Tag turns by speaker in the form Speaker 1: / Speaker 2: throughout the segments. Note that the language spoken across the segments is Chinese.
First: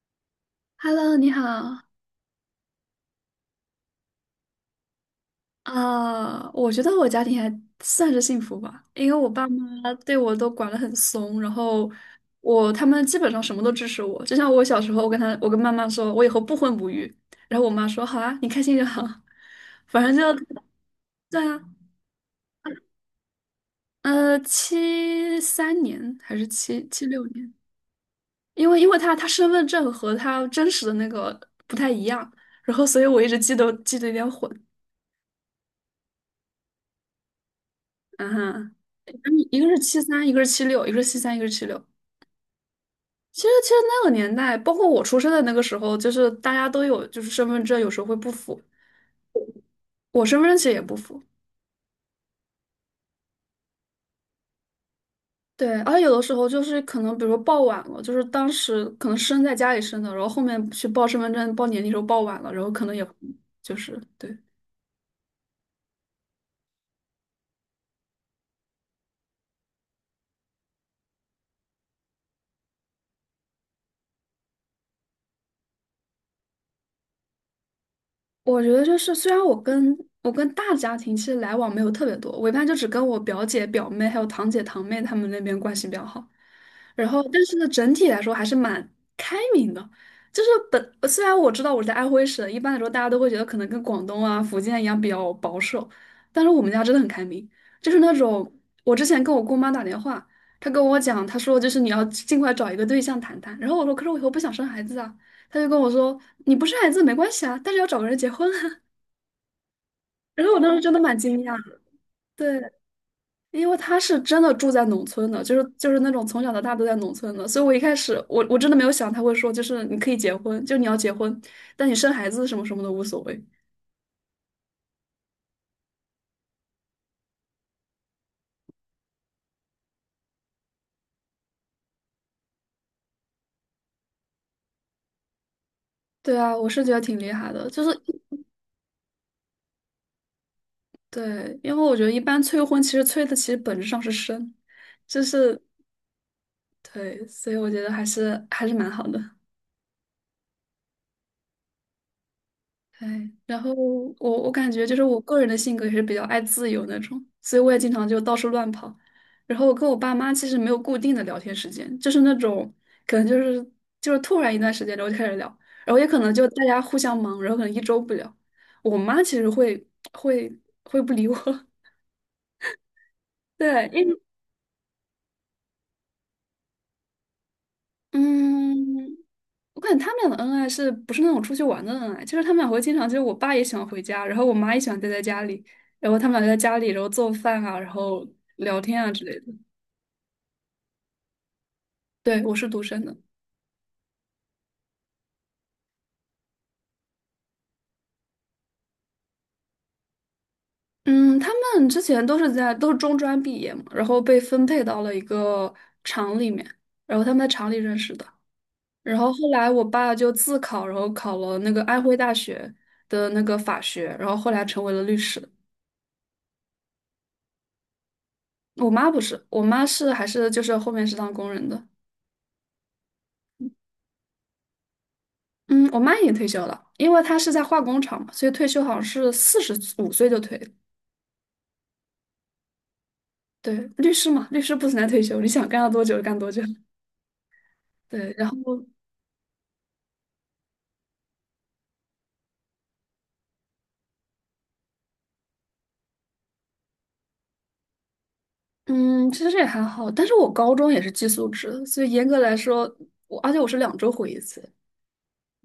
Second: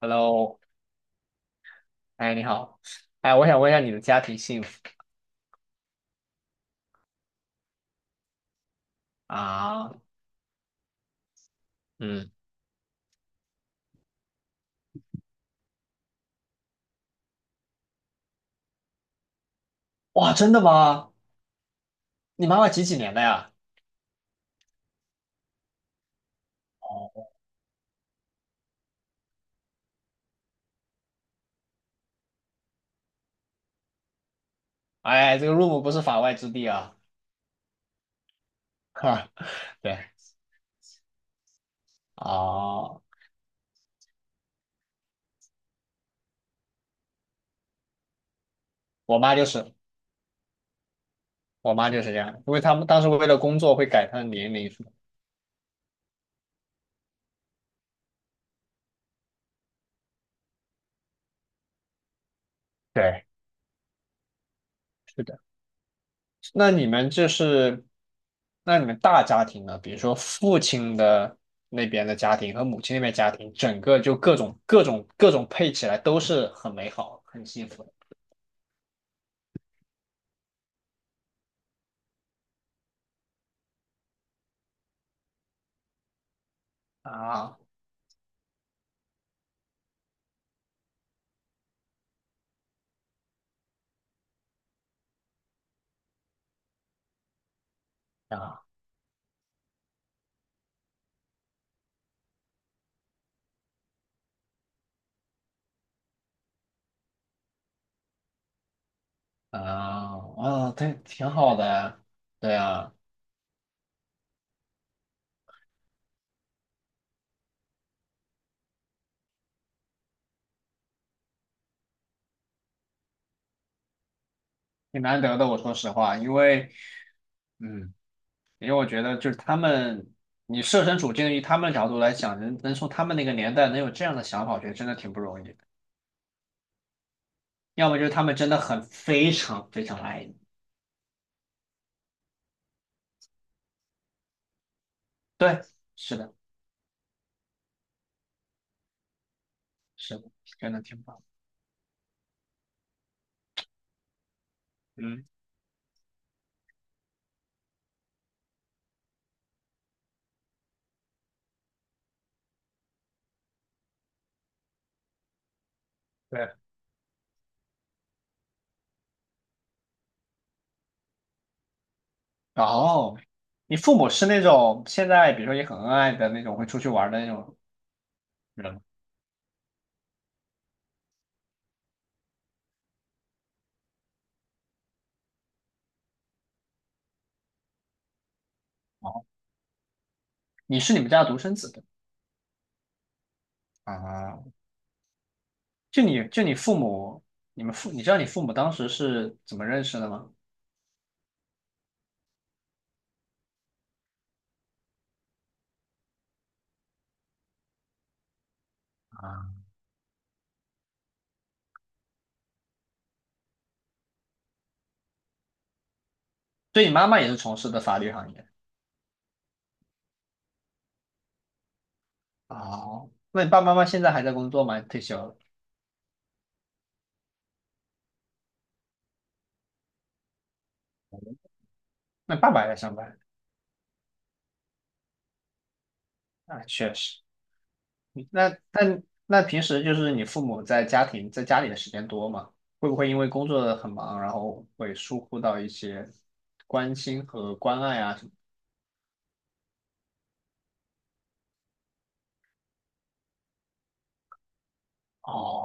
Speaker 1: Hello，
Speaker 2: Hello，你好。
Speaker 1: 哎，你好，哎，我想问一下你的家庭幸福
Speaker 2: 啊我觉得我家庭还算是幸福吧，因为我爸妈
Speaker 1: 啊？
Speaker 2: 对我都管得很松，然后
Speaker 1: 嗯，
Speaker 2: 他们基本上什么都支持我。就像我小时候，我跟妈妈说，我以后不婚不育，然后我妈说好啊，你开心就好。反正
Speaker 1: 哇，
Speaker 2: 就
Speaker 1: 真的吗？
Speaker 2: 对啊，
Speaker 1: 你妈妈几几年的呀？
Speaker 2: 73年还是七七六
Speaker 1: 哦，
Speaker 2: 年，因为他身份证和他真实的那个不太一样，然后所以我一直记得有点混。
Speaker 1: 哎，这个 room 不是法外之地啊！
Speaker 2: 嗯哼，
Speaker 1: 哈，
Speaker 2: 一个是
Speaker 1: 对，
Speaker 2: 七三，一个是七六，一个是七三，一个是七六。
Speaker 1: 哦，
Speaker 2: 其实，那个年代，包括我出生的那个时候，就是大家都有，就是身份证有时候会不符，
Speaker 1: 我妈就是，
Speaker 2: 我身份证其实也不符。
Speaker 1: 我妈就是这样，因为他们当时为了工作会改她的年龄什么。
Speaker 2: 对，而且有的时候就是可能，比如说报晚了，就是当时可能生在家里生的，然后后面去报身份证、报年龄时候报晚了，然后可能也会
Speaker 1: 对，
Speaker 2: 就是对。
Speaker 1: 是的。那你们就是，那你们大家庭呢？比如说父亲的那边的家庭和母亲那边家庭，整个就各种各种各种配起来都是很美好、很幸福的。
Speaker 2: 我觉得就是，虽然我跟大家庭其实来往没有特别多，我一般就只跟我表姐、表妹还有堂姐、堂妹她们那边关系比较好。然后，但是
Speaker 1: 啊
Speaker 2: 呢，整体来说还是蛮开明的。就是虽然我知道我在安徽省，一般来说大家都会觉得可能跟广东啊、福建一样比较保守，但是我们家真的很开明，就是那种
Speaker 1: 啊
Speaker 2: 我之前跟我姑妈打电话，她跟我讲，她说就是你要尽快找一个对象谈谈。然后我说，可是我以后不想生孩子啊。他就跟我说：“你不生孩子没关系啊，但是要找个人结婚啊。”
Speaker 1: 啊！
Speaker 2: 然后我
Speaker 1: 哦，
Speaker 2: 当时真
Speaker 1: 对，
Speaker 2: 的蛮
Speaker 1: 挺
Speaker 2: 惊讶
Speaker 1: 好
Speaker 2: 的，
Speaker 1: 的，对
Speaker 2: 对，
Speaker 1: 啊，
Speaker 2: 因为他是真的住在农村的，就是那种从小到大都在农村的，所以我一开始我真的没有想他会说，就是你可以结婚，就你要结婚，但你生孩子什么什么的无所谓。
Speaker 1: 挺难得的。我说实话，因为嗯，因为我觉得就是他们，你设身处境以他们的角度来讲，能从他们那个年代能有这样的想法，我觉得真的挺不容易的。
Speaker 2: 对啊，我是觉得挺厉害的，就
Speaker 1: 要
Speaker 2: 是
Speaker 1: 么就是他们真的很非常非常爱你，
Speaker 2: 对，因为我觉得一般催婚其实催的其实本质上是生，就是
Speaker 1: 对，是的，
Speaker 2: 对，所以我觉得还是蛮好的。
Speaker 1: 是的，真的挺棒。
Speaker 2: 哎，然后我感觉就是我
Speaker 1: 嗯，
Speaker 2: 个人的性格也是比较爱自由那种，所以我也经常就到处乱跑。然后我跟我爸妈其实没有固定的聊天时间，就是那种可能就是突然一段时间然后就开始聊，然后也可能就
Speaker 1: 对。
Speaker 2: 大家互相忙，然后可能一周不聊。我妈其实会会不理我，
Speaker 1: 哦，你
Speaker 2: 对，
Speaker 1: 父
Speaker 2: 因
Speaker 1: 母
Speaker 2: 为
Speaker 1: 是那种现在比如说也很恩爱的那种，会出去玩的那种人吗？
Speaker 2: 嗯。我感觉他们俩的恩爱是不是那种出去玩的恩爱？就是他们俩会经常，就是我爸也喜欢回家，然后我妈也喜欢待在家里，然后他们俩就在家里，然后做饭啊，然后聊天啊之
Speaker 1: 哦，
Speaker 2: 类的。
Speaker 1: 你是你们家的独生子的。
Speaker 2: 对，我是独生的。
Speaker 1: 啊，就你父母，你知道你父母当时是怎么认识的吗？
Speaker 2: 嗯，他们之前都是中专毕业嘛，然后被分配到了一个厂里面，然后他们在厂里认识的。然后后
Speaker 1: 啊，
Speaker 2: 来我爸就自考，然后考了那个安徽大学的那个法学，然后后来成为了律师。
Speaker 1: 对你妈妈也是从事的法律行业。
Speaker 2: 我妈不是，我妈是还是就是后面是当工人的。
Speaker 1: 哦，那你爸爸妈妈现在还在工作吗？退休了？
Speaker 2: 嗯，我妈已经退休了，因为她是在化工厂嘛，所以退休好像是45岁就退了。
Speaker 1: 那爸爸还在上班？
Speaker 2: 对，律师嘛，律师不存在退休，你想干到多久就干多久。
Speaker 1: 啊，确实。
Speaker 2: 对，然
Speaker 1: 那
Speaker 2: 后
Speaker 1: 那那平时就是你父母在家庭在家里的时间多吗？会不会因为工作很忙，然后会疏忽到一些关心和关爱啊什么？
Speaker 2: 嗯，其实也还好，但是我高中也是寄宿制，所以严格来说，而且我是2周回1次，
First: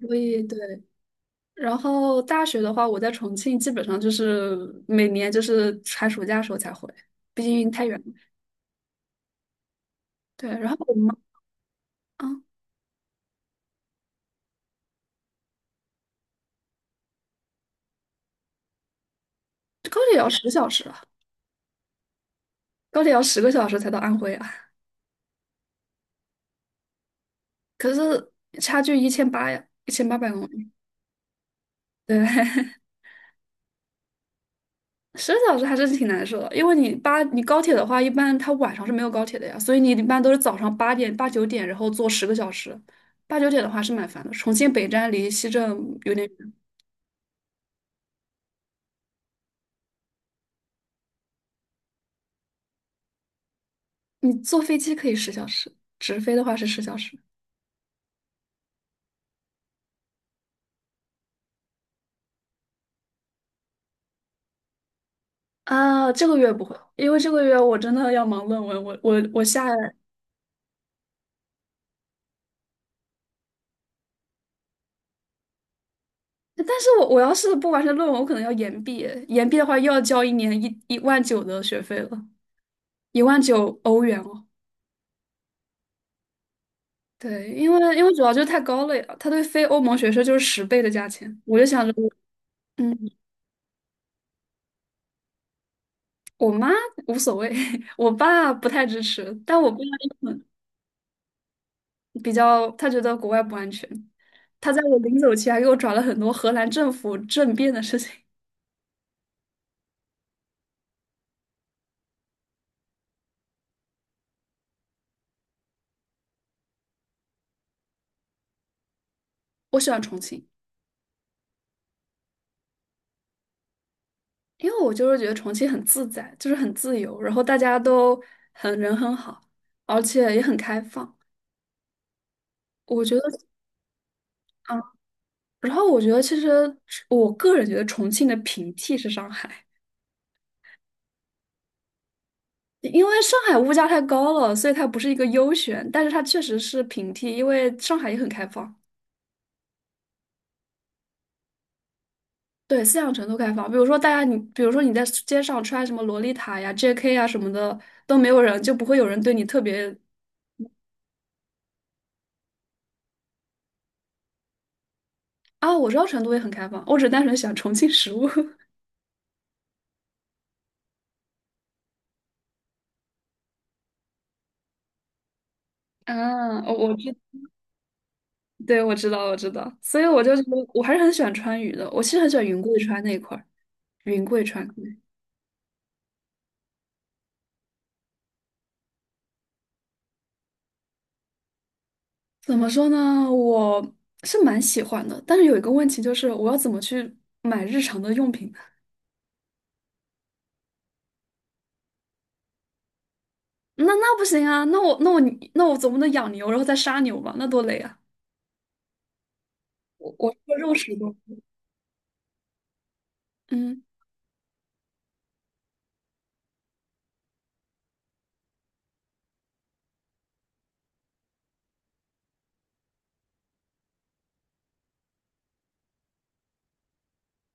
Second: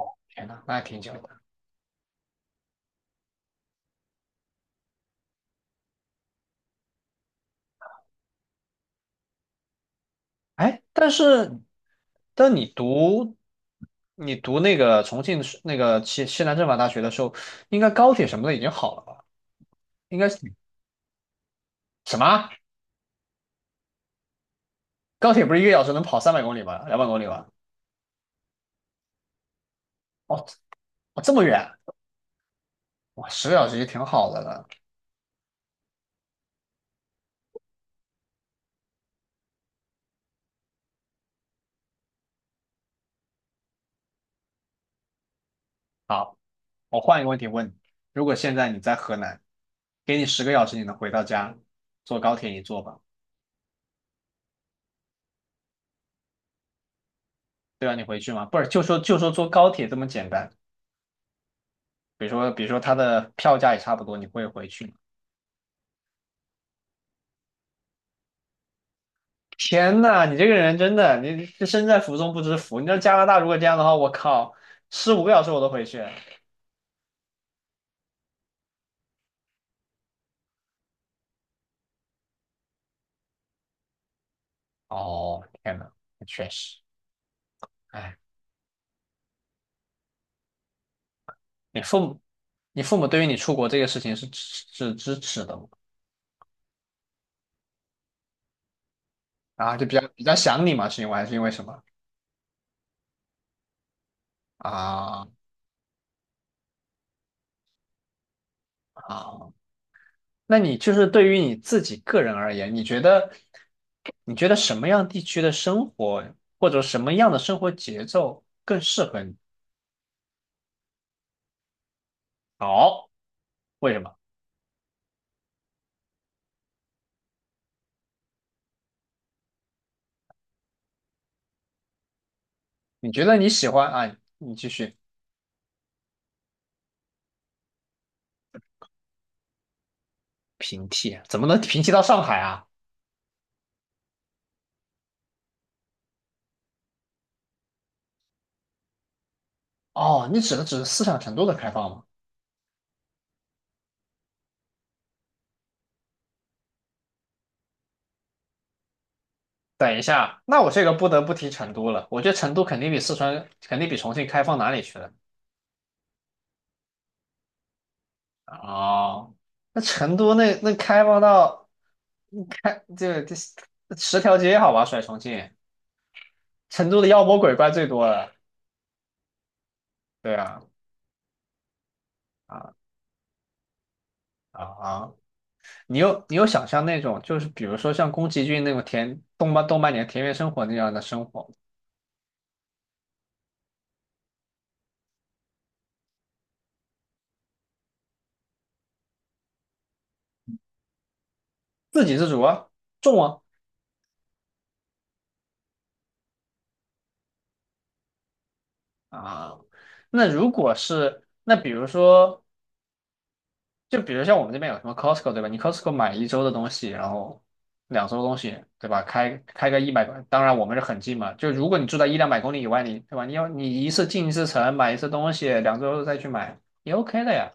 Speaker 2: 所以
Speaker 1: 天
Speaker 2: 对。
Speaker 1: 呐，那还挺久的。
Speaker 2: 然后大学的话，我在重庆基本上就是每年就是寒暑假的时候才回，毕竟太远了。对，然
Speaker 1: 哎，
Speaker 2: 后我
Speaker 1: 但
Speaker 2: 妈
Speaker 1: 是，
Speaker 2: 啊，
Speaker 1: 但你读那个重庆是那个西南政法大学的时候，应该高铁什么的已经好了吧？
Speaker 2: 这高铁
Speaker 1: 应
Speaker 2: 也要
Speaker 1: 该是
Speaker 2: 十小时啊，
Speaker 1: 什么？
Speaker 2: 高铁要十个小时才到安徽啊。
Speaker 1: 高铁不是一个小时能跑300公里吗？两百公里吗？
Speaker 2: 可是差距一千八呀，一千八百
Speaker 1: 哦，
Speaker 2: 公里，
Speaker 1: 哦这么远，
Speaker 2: 对，
Speaker 1: 哇，十个小时也挺好的了。
Speaker 2: 十个小时还是挺难受的。因为你高铁的话，一般它晚上是没有高铁的呀，所以你一般都是早上8点、八九点，然后坐10个小时。八九点的话是蛮烦的，重庆北站离西站有点
Speaker 1: 好，
Speaker 2: 远。
Speaker 1: 我换一个问题问你：如果现在你在河南，给你十个小时，你能回到家，坐高铁你坐吧？
Speaker 2: 你坐飞机可以十小时，直飞的话是十小时。
Speaker 1: 对吧？你回去吗？不是，就说坐高铁这么简单，比如说它的票价也差不多，你会回去吗？
Speaker 2: 啊，这个月不会，因为这个月我真的要忙论文，我我我下，
Speaker 1: 天呐，你这个人真的，你这身在福中不知福。你知道加拿大如果这样的话，我靠，15个小时我都回去。
Speaker 2: 但是我要是不完成论文，我可能要延毕，延毕的话又要交一年一万九的学费了。1万9欧元哦。
Speaker 1: 哦，天呐，确实，
Speaker 2: 对，因为
Speaker 1: 哎，
Speaker 2: 主要就是太高了呀，它对非欧盟学生就是10倍的价钱。我就
Speaker 1: 你
Speaker 2: 想着
Speaker 1: 父
Speaker 2: 我，
Speaker 1: 母，你
Speaker 2: 嗯，
Speaker 1: 父母对于你出国这个事情是支持的吗？
Speaker 2: 我妈无所谓，我爸不太支持，但我
Speaker 1: 啊，
Speaker 2: 爸
Speaker 1: 就比较
Speaker 2: 嗯
Speaker 1: 想你嘛，是因为还是因为什么？
Speaker 2: 比较，他觉得国外不安全。他在我临
Speaker 1: 啊
Speaker 2: 走前还给我转了很多荷兰政府政变的事情。
Speaker 1: 啊，那你就是对于你自己个人而言，你觉得什么样地区的生活或者什么样的生活节奏更适合你？
Speaker 2: 我喜欢重庆，
Speaker 1: 好，为什么？
Speaker 2: 因为我就是觉得重庆很自在，就是很自由，然后大家都很人很好，而且也很开放。我
Speaker 1: 你
Speaker 2: 觉
Speaker 1: 觉得
Speaker 2: 得。
Speaker 1: 你喜欢啊？你继
Speaker 2: 嗯。
Speaker 1: 续
Speaker 2: 然后我觉得，其实我个人觉得重庆的平替是上海，
Speaker 1: 平替，怎么能平替到上海啊？
Speaker 2: 因为上海物价太高了，所以它不是一个优选，但是它确实是平替，因为上海也很开放，
Speaker 1: 哦，你指的只是思想程度的开放吗？
Speaker 2: 对，思想程度开放。比如说大家你，比如说你在街上穿什么洛丽塔呀、JK 呀什么的，都没有人，就不会有人对你特别
Speaker 1: 等一下，那我这个不得不提成都了。我觉得成都肯定比四川，肯定比重庆开放哪里去了？
Speaker 2: 啊。我知道成都也很开放，我只单纯喜欢重庆食物。
Speaker 1: 哦，那成都那那开放到这10条街好吧，甩重庆，
Speaker 2: 嗯，我
Speaker 1: 成
Speaker 2: 我
Speaker 1: 都的
Speaker 2: 知，
Speaker 1: 妖魔鬼怪最多了。
Speaker 2: 对，我知道，我知道，所以我就
Speaker 1: 对
Speaker 2: 觉得
Speaker 1: 啊，
Speaker 2: 我还是很喜欢川渝的，我其实很喜欢云贵
Speaker 1: 啊
Speaker 2: 川那一块儿，云贵
Speaker 1: 啊
Speaker 2: 川。
Speaker 1: 啊！你有想象那种，就是比如说像宫崎骏那种田动漫动漫里的田园生活那样的生活吗？
Speaker 2: 怎么说呢？我是蛮喜欢的，但是有一个问题就是，我要怎么去买日常的用品呢？
Speaker 1: 自给自足啊，种啊
Speaker 2: 那不行啊！那我总不能养牛然后再杀牛吧？那多累啊！
Speaker 1: 啊。
Speaker 2: 我
Speaker 1: 那
Speaker 2: 我是
Speaker 1: 如
Speaker 2: 个肉
Speaker 1: 果
Speaker 2: 食动
Speaker 1: 是
Speaker 2: 物。
Speaker 1: 那比如说，
Speaker 2: 嗯
Speaker 1: 就比如像我们这边有什么 Costco 对吧？你 Costco 买一周的东西，然后两周的东西对吧？开个一百，当然我们是很近嘛。就如果你住在一两百公里以外，你对吧？你要你一次进一次城，买一次东西，两周再去买也 OK 的呀。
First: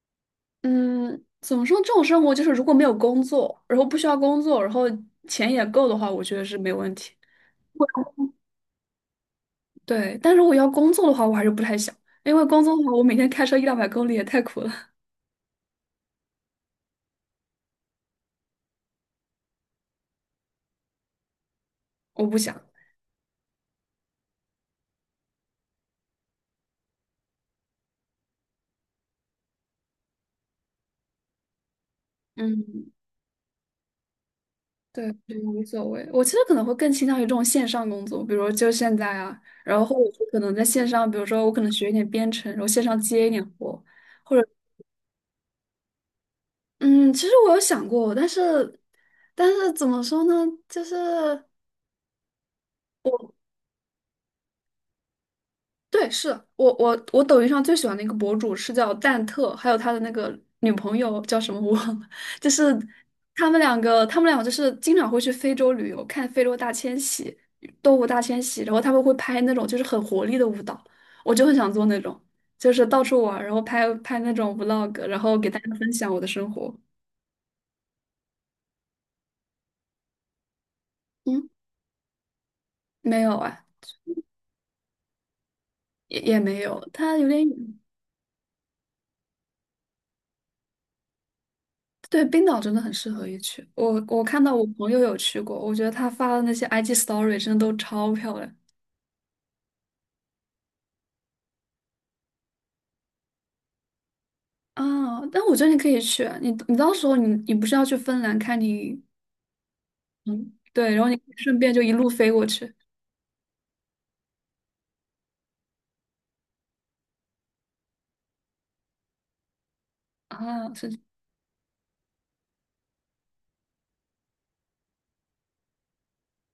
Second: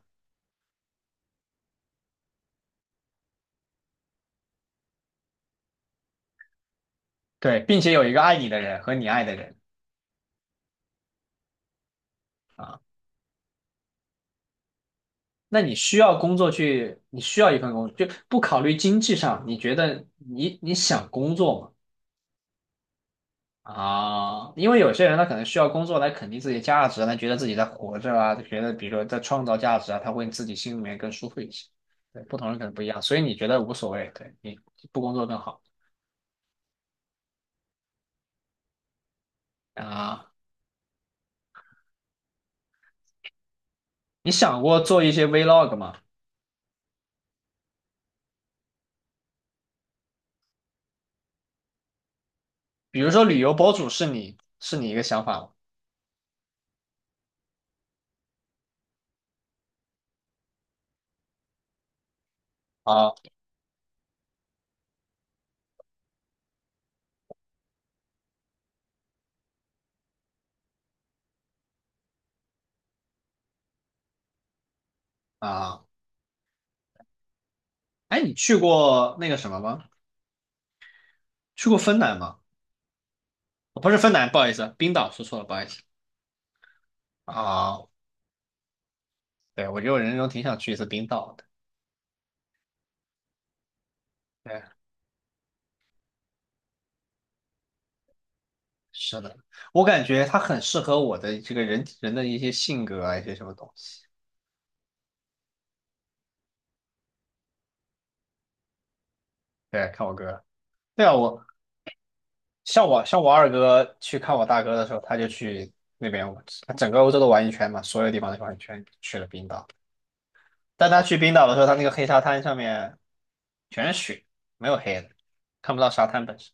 Speaker 2: 嗯，怎么说？这种生活就是如果没有工作，然后不需要工作，然后钱也够的话，我觉得是没问题。
Speaker 1: 对，并且有一个爱你的人和你爱的人。
Speaker 2: 对，但如果要工作的话，我还是不太想，因为工作的话，我每天开车一两百公里也太苦了，
Speaker 1: 那你需要工作去，你需要一份工作，就不考虑经济上，你觉得你想工作吗？
Speaker 2: 我不想。
Speaker 1: 啊，因为有些人他可能需要工作来肯定自己的价值，他觉得自己在活着啊，他觉得比如说在创造价值啊，他会自己心里面更舒服一些。对，不同人可能不一
Speaker 2: 嗯，
Speaker 1: 样，所以你觉得无所谓，对你不
Speaker 2: 对，
Speaker 1: 工作
Speaker 2: 就
Speaker 1: 更好
Speaker 2: 无所谓。我其实可能会更倾向于这种线上工作，比如就现在啊，然后我者说
Speaker 1: 啊？
Speaker 2: 可能在线上，比如说我可能学一点编程，然后线上接一点活，
Speaker 1: 你
Speaker 2: 或者
Speaker 1: 想过做一些 vlog 吗？
Speaker 2: 嗯，其实我有想过，但是怎么说呢？就是。
Speaker 1: 比如说
Speaker 2: 我。
Speaker 1: 旅游博主是你一个想法吗？
Speaker 2: 对，是我抖音上最喜欢的一个博主是叫蛋特，还有他的那个女朋友叫什么我忘了，就是
Speaker 1: 啊
Speaker 2: 他们两个就是经常会去非洲旅游，看非洲大迁徙、动物大迁徙，然后他们会拍那种就是很活力的舞蹈，我就很想做那种，就是到处玩儿然后拍拍那种 vlog，然后给大家
Speaker 1: 啊，
Speaker 2: 分享我的生活。
Speaker 1: 哎，你去过那个什么吗？
Speaker 2: 嗯，
Speaker 1: 去过芬兰吗？
Speaker 2: 没有啊，
Speaker 1: 哦不是芬兰，不好意思，冰岛说错了，不好意思。
Speaker 2: 也没有，他有点远。
Speaker 1: 啊，对，我觉得我人生中挺想去一次冰岛的。
Speaker 2: 对，冰岛真的很适合一去。我看到我
Speaker 1: 对。
Speaker 2: 朋友有去过，我觉得他发的那些 IG story 真的都超漂亮
Speaker 1: 是的，我感觉他很适合我的这个人的一些性格啊，一些什么东西。
Speaker 2: 啊！但我觉得你可以去啊，你到时候你不是要去芬兰看你，
Speaker 1: 对，看我哥，
Speaker 2: 嗯，对，然
Speaker 1: 对
Speaker 2: 后
Speaker 1: 啊，
Speaker 2: 你
Speaker 1: 我
Speaker 2: 顺便就一路飞过去
Speaker 1: 像我二哥去看我大哥的时候，他就去那边，他整个欧洲都玩一圈嘛，所有地方都玩一圈，去了冰岛。
Speaker 2: 啊，
Speaker 1: 但
Speaker 2: 是
Speaker 1: 他去冰岛的时候，他那个黑沙滩上面全是雪，没有黑的，看不到沙滩本身。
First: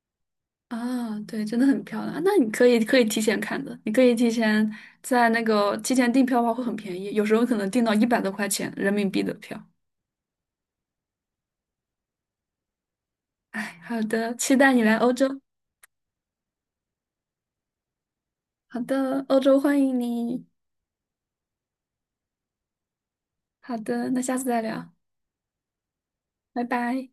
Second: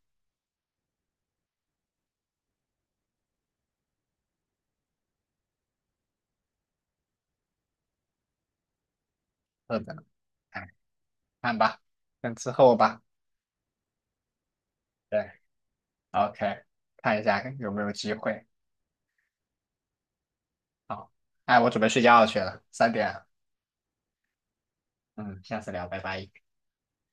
Speaker 2: 啊，对，真的很漂亮。那你可以提前看的，你可以提前在那个提前订票的话会很便宜，有时候可能订到100多块钱人民币的票。
Speaker 1: 是的，哎，看吧，等之后吧。
Speaker 2: 哎，好的，期待你来欧
Speaker 1: 对
Speaker 2: 洲。
Speaker 1: ，OK，看一下有没有机会。
Speaker 2: 好的，欧洲欢迎你。
Speaker 1: 好，哎，我准备睡觉去了，3点。
Speaker 2: 好的，那下次再聊。
Speaker 1: 嗯，下次聊，拜拜。
Speaker 2: 拜拜。